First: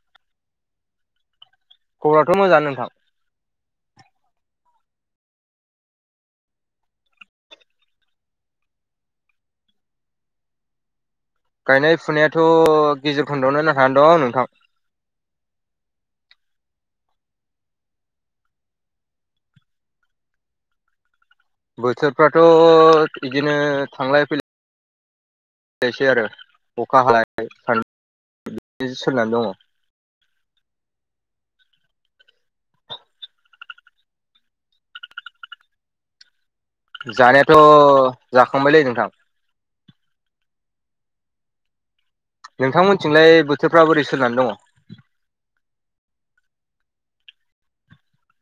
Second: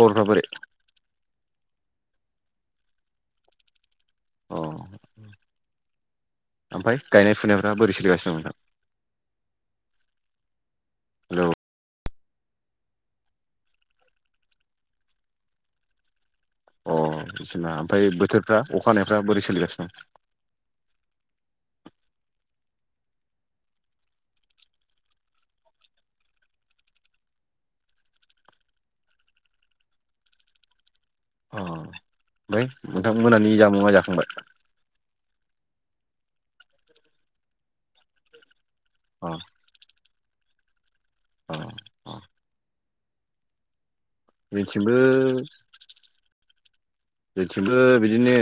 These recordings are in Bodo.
खबरफ्रा बोरै? खबराथ' मोजांङानो नोंथां। औ ओमफ्राय गायनाय फुनायफ्रा बोरै सोलिगासिनो दं नोंथां? हेलौ गायनाय फुनायाथ' गेजेर खन्दआवनो नांथानानै दं नोंथां। अ बिसना ओमफ्राय बोथोरफ्रा अखाहानायफ्रा बोरै सोलिगासिनो दं? बोथोरफ्राथ' बिदिनो थांलाय फैलाय सै आरो अखा हानाय सानद सोनानै दंङ। अ आमफ्राय नोंथां मोनानि जामुंआ जाखांबाय? जानायाथ' जाखांबायलै नोंथां। अ औ नोंथांमोनथिंलाय बोथोरफ्रा बोरै सोलिनानै दं? थिंबो जोंथिंबो बिदिनो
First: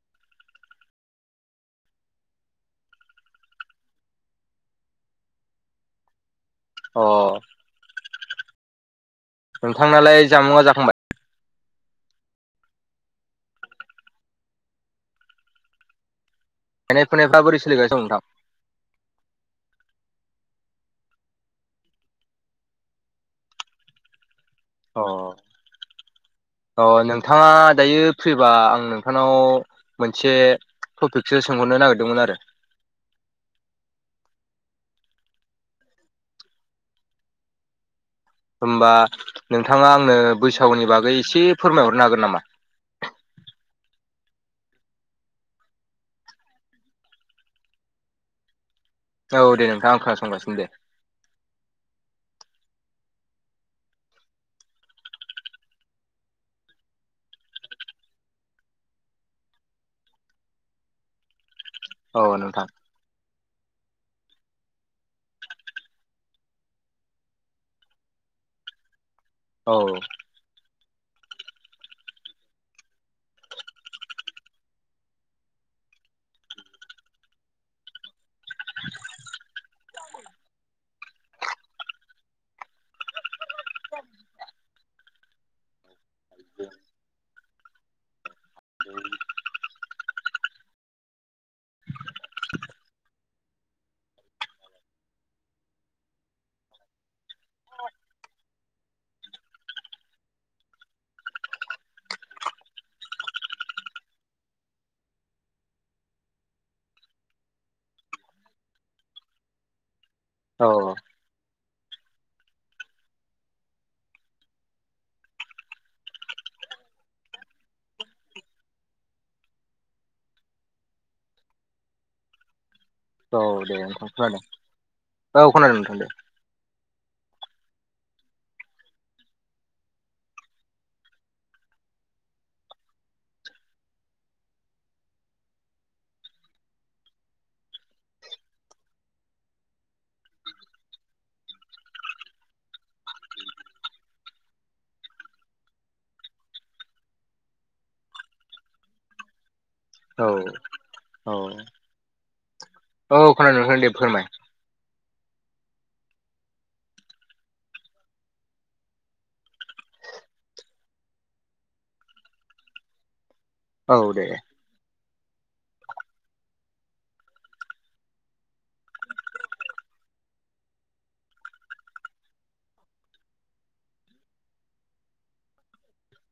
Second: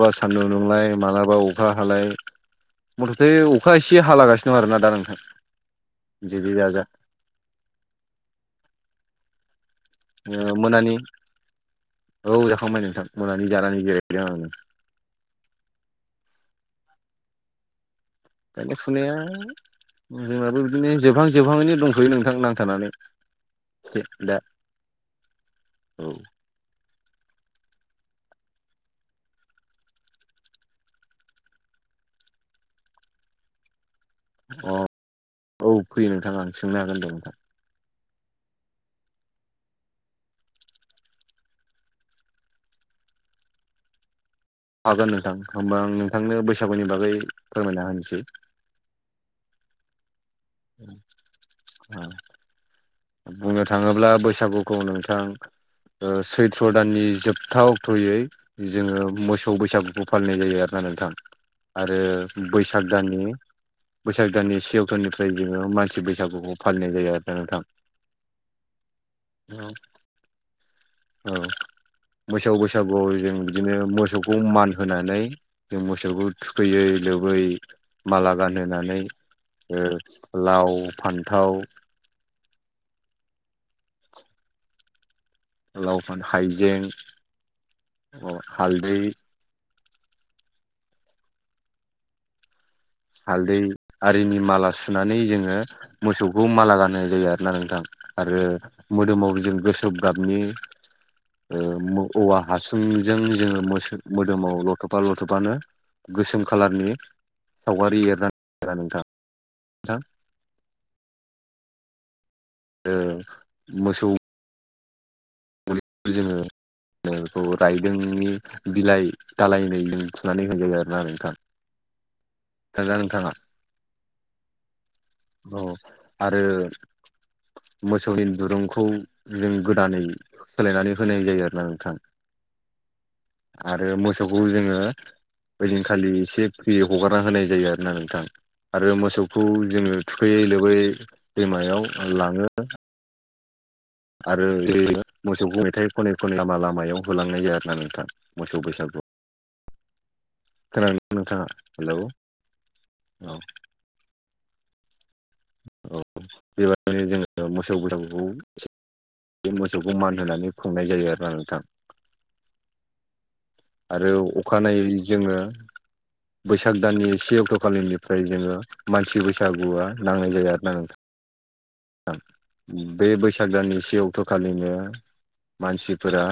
माब्लाबा सान्दुं नुंलाय मालाबा अखा हालाय मथथे अखा एसे हालागासिनो दं आरोना दा नोंथां जे जे जा अ नोंथांनालाय ओ जामुंआ मोनानि जाखांबाय औ जाखांबाय नोंथां मोनानि जानानै जिरायदों आं गायनाय फुनायफ्रा बोरै सोलिगासिनो दं नोंथां? गायनाय फुनाया जोंनाबो बिदिनो जोबहां जोबहांयैनो दंथ'यो नोंथां नांथानानै [unintelligible] अ औ अ नोंथांङा दायो फ्रिबा आं नोंथांनाव मोनसे टपिकसो सोंहरनो नागिरदोंमोन आरो। अ औ फैयो नोंथां आं सोंनो हागोन दे नोंथां। होमबा नोंथांङा आंनो बैसागुनि बागै एसे फोरमायहरनो हागोन नामा? हागोन नोंथां होमबा आं नोंथांनो बैसागुनि बागै फोरमायना होनोसै। औ दे नोंथांं आं खोनासंगासिनो दे। औ बुंनो थांङोब्ला बैसागुखौ नोंथां ओ सैथ्र' दाननि जोबथा अक्ट'यै जोंङो मोसौ बैसागुखौ फालिनाय जायो आरोना नोंथां आरो औ नोंथां बैसाग दाननि बैसाग दाननि से अक्ट'निफ्राय जोंङो मानसि बैसागुखौ फालिनाय जायो आरोना नोंथां। औ औ औ मोसौ बैसागुआव जों बिदिनो मोसौखौ मान होनानै जों मोसौखौ थुखैयै लोबै माला गानहोनानै ओ लाव फान्थाव [unintelligible] लाव फान हाइजें अ हालदै [inaudible] हालदै आरिनि माला सुनानै जोङो मोसौखौ माला गान होनाय जायो आरो ना नोंथां। आरो मोदोमाव जों गोसोम गाबनि ओ औवा हासुंजों जोङो मोसो मोदोमाव लथ'फा लथ'फानो गोसोम खालारनि सावगारि [unintelligible] नोंथां नोंथां औ ओं मोसौ [unintelligible] जोंङो ङोखौ रायदोंनि बिलाइ दालायनैजों थुनानै होयो आरोना नोंथां। खोनादोना नोंथां? औ दे नोंथां खोनादों। औ खोनादों नोंथां दे आरो मोसौनि दुरुंखौ जों गोदानै सोलायनानै होनाय जायो आरोना नोंथां आरो मोसौखौ जोङो ओइदिन खालि एसे फ्रि‌ हगारना होनाय जायो आरोना नोंथां आरो मोसौखौ जोङो थुखैयै लोबोयै दैमायाव लाङो। आरो [unintelligible] मोसौखौ मेथाइ खनै खनै लामा लामायाव होलांनाय जाया आरो ना नोंथां मोसौ बैसागुआव। औ खोनादों नोंथाङा? हेलौ औ खोनादों नोथां दे फोरमाय। औ बेबायदिनो जोङो मोसौ बैसागुखौ बे मोसौखौ मान होनानै खुंनाय जायो आरो ना नोंथां। [inaudible] औ आरो दे दे। अखानायै जोङो बैसाग दाननि से अक्ट' खालिनिफ्राय जोङो मानसि बैसागुआ नांनाय जायो आरो ना नोंथा। थां बे बैसाग दनि से अक्ट'खालिनो मानसिफोरा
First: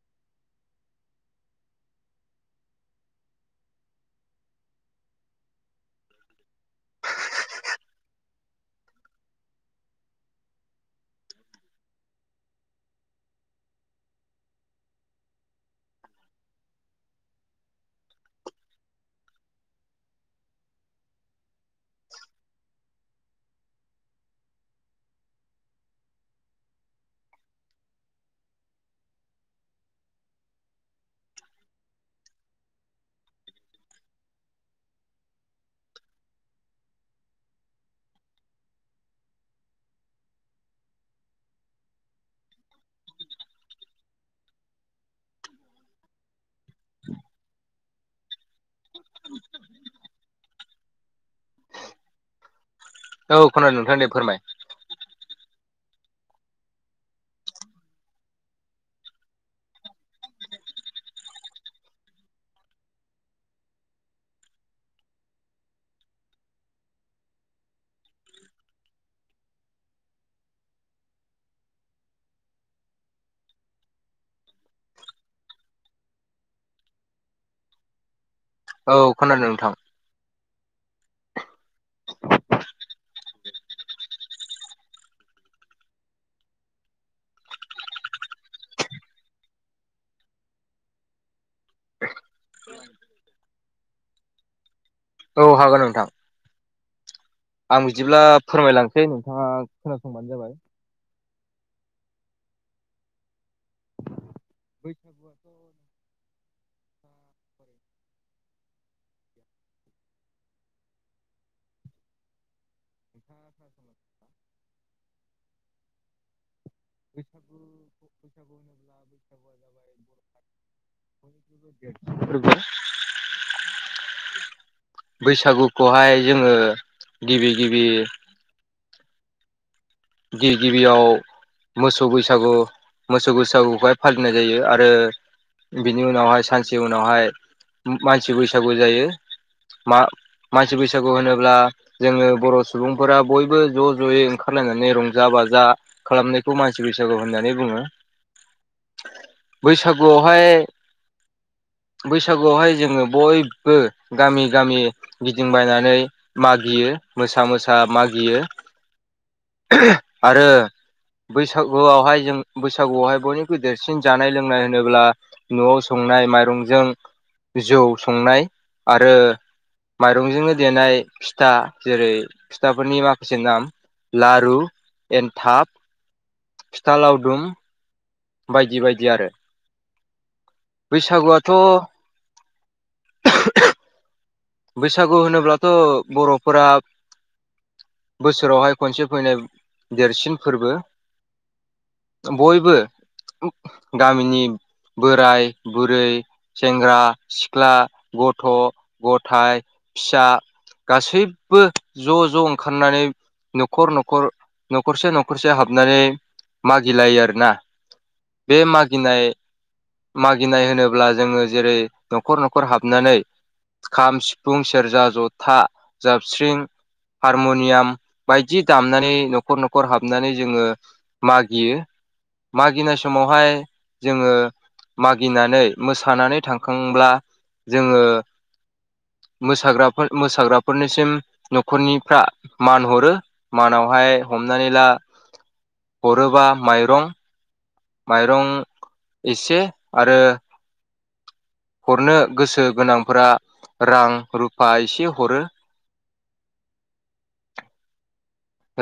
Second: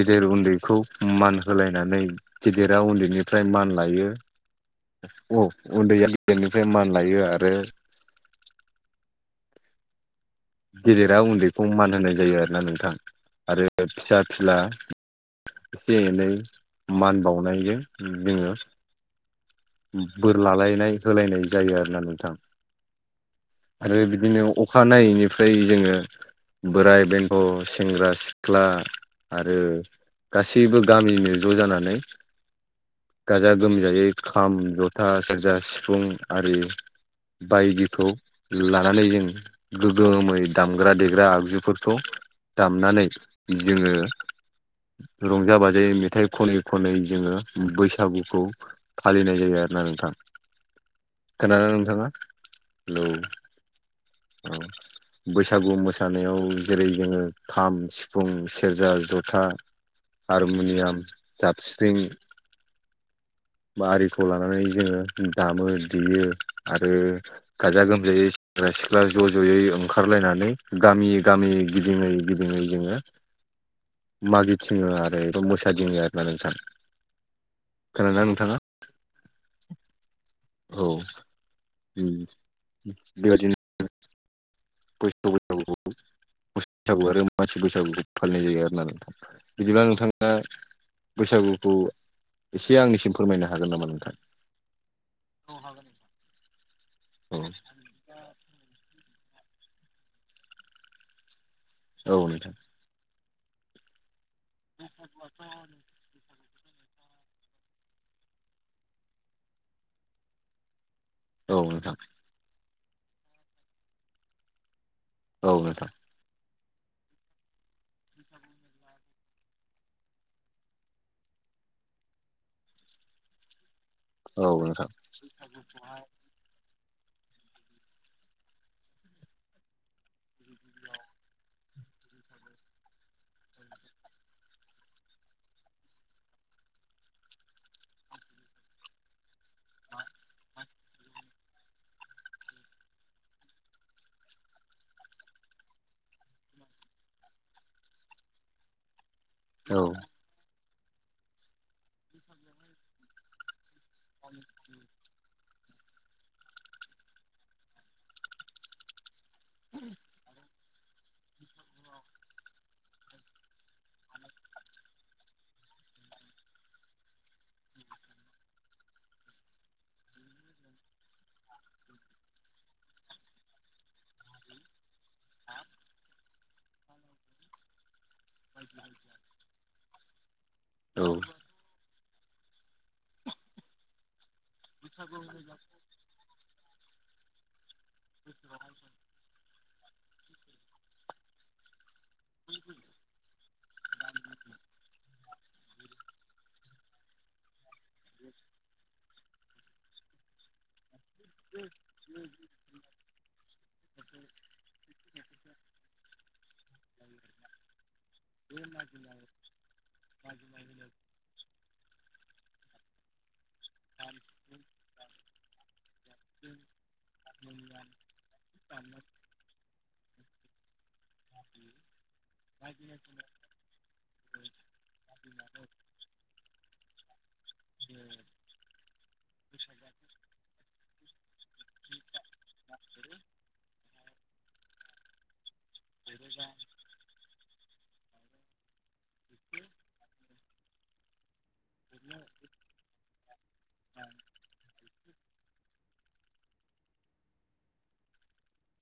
गिदिर उन्दैखौ मान होलायनानै गिदिरा उन्दैनिफ्राय मान लायो औ उन्दैया गेदेननिफ्राय मान लायो आरो गेदेरा उन्दैखौ मान होनाय जायो आरोना नोंथां आरो फिसा फिला एसे एनै मान बावनायजों जोङो बोर लालायनाय होलायनाय जायो आरोना नोंथां। आरो बिदिनो अखानायैनिफ्राय जोङो बोराय बेन्थ' सेंग्रा सिख्ला आरो गासैबो गामिनो ज' जानानै गाजा गोमजायै खाम जथा सेरजा सिफुं आरि बायदिखौ लानानै जों गोगोमै दामग्रा देग्रा आगजुफोरखौ दामनानै जोङो रंजा बाजायै मेथाइ खनै खनै जोङो बैसागुखौ फालिनाय जायो आरोना नोंथां। खोनादोना नोंथांङा? हेलौ हेलौ खोनादो नोंथां दे फोरमाय। औ बैसागु मोसानायाव जेरै जोङो खाम सिफुं सेरजा जथा हारमुनियाम जाबस्रिं बा आरिखौ लानानै जोङो दामो देयो आरो गाजा गोमजायै सेंग्रा सिख्ला ज' ज'यै ओंखारलायनानै गामि गामि गिदिङै गिदिङो मागि थिङो आरो एा मोसादिङो आरोना नोंथां खोना न औ खोनादों नोंथां औ बेबादिनो बेस्थ' [unintelligible] बैसागु आरो मानसि बैसागुखौ फालिनाय जायो आरो ना नोंथां बिदिब्ला नोंथाङा बैसागुखौ एसे आंनिसिम फोरमायनो हागोन नामा नोंथां? औ हागोन नोंथां। औ आं बिदिब्ला फोरमायलांसै नोंथाङा खोनासंबानो जाबाय औ नोंथां बैसागुआथ' [unintelligible] औ नोंथां सम औ नोंथां [unintelligible] औ [unintelligible] नोंथां बैसागुखौहाय जोङो गिबि गिबि गिबि गिबियाव मोसौ बैसागु मोसौ बैसागुखौहाय फालिनाय जायो आरो बिनि उनावहाय सानसे उनावहाय मानसि बैसागु जायो मा मानसि बैसागु होनोब्ला जोङो बर' सुबुंफोरा बयबो ज' ज'यै ओंखारनांगो रंजा बाजा खालामनायखौ मानसि बैसागु होननानै बुङो औ बैसागुआवहाय बैसागुआवहाय जोङो बय बो गामि गामि बायनानै मागियो मोसा मोसा मागियो आरो बैसागुआवहाय जों बैसागुआवहाय बयनिख्रुइ देरसिन जानाय लोंनाय होनोब्ला न'आव संनाय माइरंजों जौ संनाय आरो माइरंजोंनो देनाय फिथा जेरै फिथाफोरनि माखासे नाम लारु एन्थाब फिथा लावदुम बायदि बायदि आरो औ बैसागुआथ' बैसागु होनोब्लाथ' बर'फोरा बोसोरावहाय खनसे फैनाय देरसिन फोरबो बयबो गामिनिबो बोराय बुरै सेंग्रा सिख्ला गथ' थाइ फिसा गासैबो ज' ज' ओंखारनानै न'खर न'खर न'खरसे न'ख ख खरसे हाबनानै मागिलायो आरोना बे मागिनाय मागिनाय होनोब्ला जोङो जेरै न'खर न'खर हाबनानै खाम सिफुं सेरजा जथा जाबस्रिं हारमुनियाम बायदि दामनानै नखर न'खर न'खर हाबनानै जोङो मागियो मागिनाय समावहाय जोङो मागिनानै मोसानानै थां खांब्ला जोङो मोसाग्राफोर मोसाग्राफोरनिसिम न'खरनिफ्रा मान हरो मानावहाय हमनानै ला हरोबा माइरं माइरं एसे आरो हरनो गोसो गोनांफोरा रां रुफा एसे हरो।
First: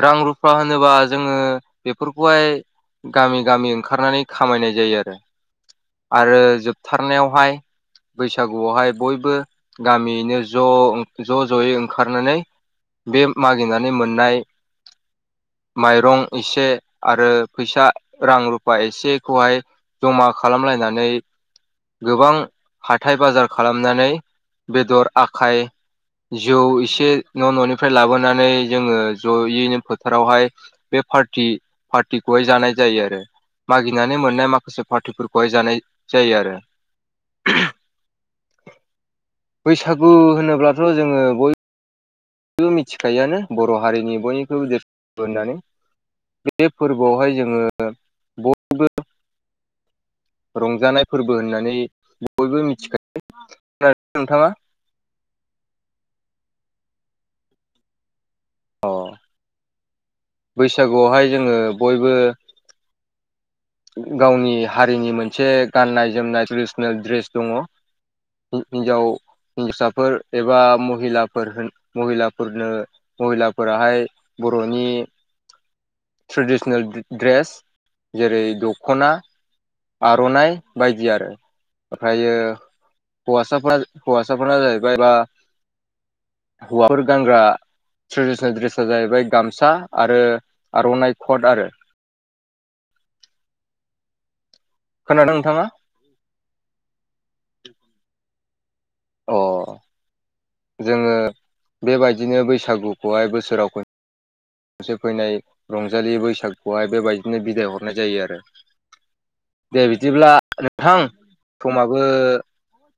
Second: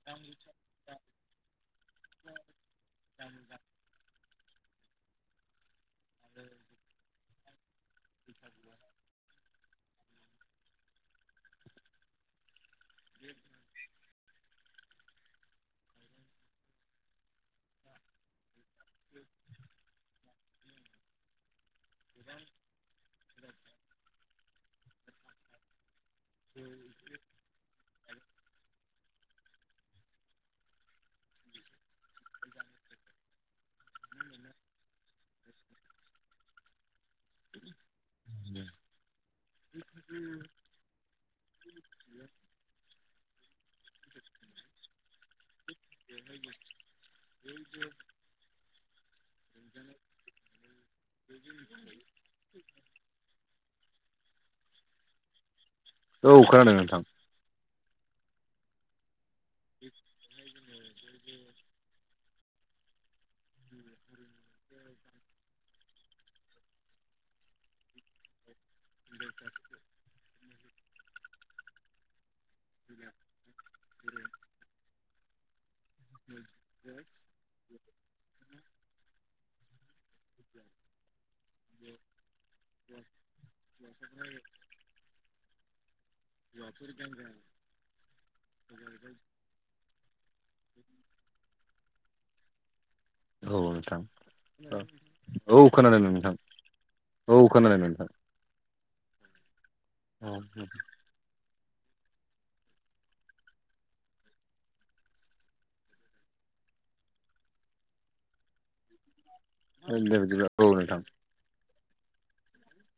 रां रुफा होनोबा जोङो बेफोरखौहाय गामि गामि खारनानै खामायनाय जायो आरो आरो जोबथारनायावहाय बैसागुआवहाय बयबो गामियैनो ज' ज' ज'यै ओंखारनानै बे मागिनानै मोननाय माइरं एसे आरो फैसा रां रुफा एसेखौहाय जमा खालामलायनानै गोबां हाथाय बाजार खालामनानै बेदर आखाय जौ एसे न' न'निफ्राय लाबोनानै जोङो जयैनो फोथारावहाय बे फारथि फारथिखौहाय जानाय जायो आरो मागिनानै मोननाय माखासे पार्टिफोरखौहाय जानाय जायो आरो। बैसागु होनोब्लाथ' जोङो बय बो मिथिखायोआनो बर' हारिनि बयनिख्रुइबो देरसिन होननानै। बे फोरबोआवहाय जोङो बयबो रंजानाय फोरबो होननानै बयबो मिथिखायो नोंथाङा। औ खोनादों नोंथां। औ। बैसागुआवहाय जोङो बयबो गावनि हारिनि मोनसे गाननाय जोमनाय ट्रेडिसनेल दड्रेस दङ। हिन्जाव हिन्जावसाफोर एबा महिलाफोर होन महिलाफोरनो महिलाफोराहाय बर'नि ट्रेडिसनेल दड्रेस जेरै दख'ना आर'नाइ बायदि आरो, ओमफ्रायो हौवासाफोरा हौवासाफोरा जाहैबाय बा हौवाफोर गानग्रा ट्रेडिसनेल दड्रेसा जाहैबाय गामसा आरो आर'नाइ खट आरो। औ नोंथां खोनादों औ नोंथाङा औ खोनादों नोंथां औ खोनादों नोंथां। अ जोङो बेबायदिनो बैसागुखौहाय बोसोराव खन से फैनाय रंजालि बैसागुखौहाय बेबायदिनो बिदाय हरनाय जायो आरो। दे बिदिब्ला नोंथां समाबो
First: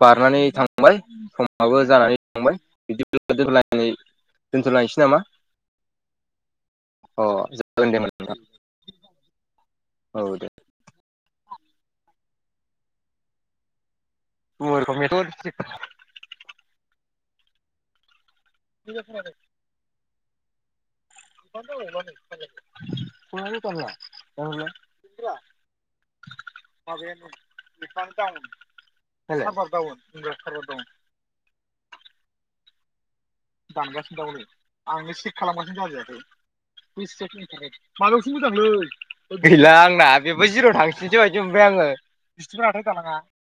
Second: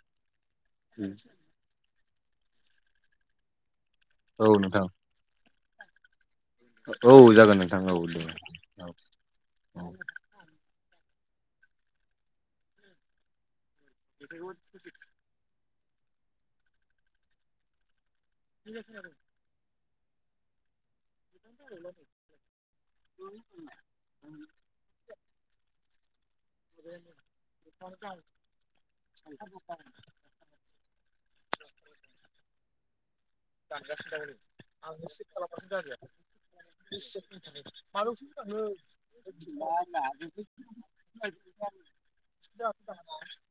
बारनानै थांबाय सम समाबो जानानै थांबाय बिदिबा दोनथलायनानै औ नोंथां दोनथ'लायनोसै नामा? औ जागोन नोंथां औ दे औ औ दे। [inaudible] [inaudible] [inaudible] [inaudible] [inaudible] [inaudible] दानगासिनो दंलै आंनो चक खालामगासिनो जाजायाखै [unintelligible] बिदि बायदि मोनबाय आङो बिस्थिफोर नथाय थानङा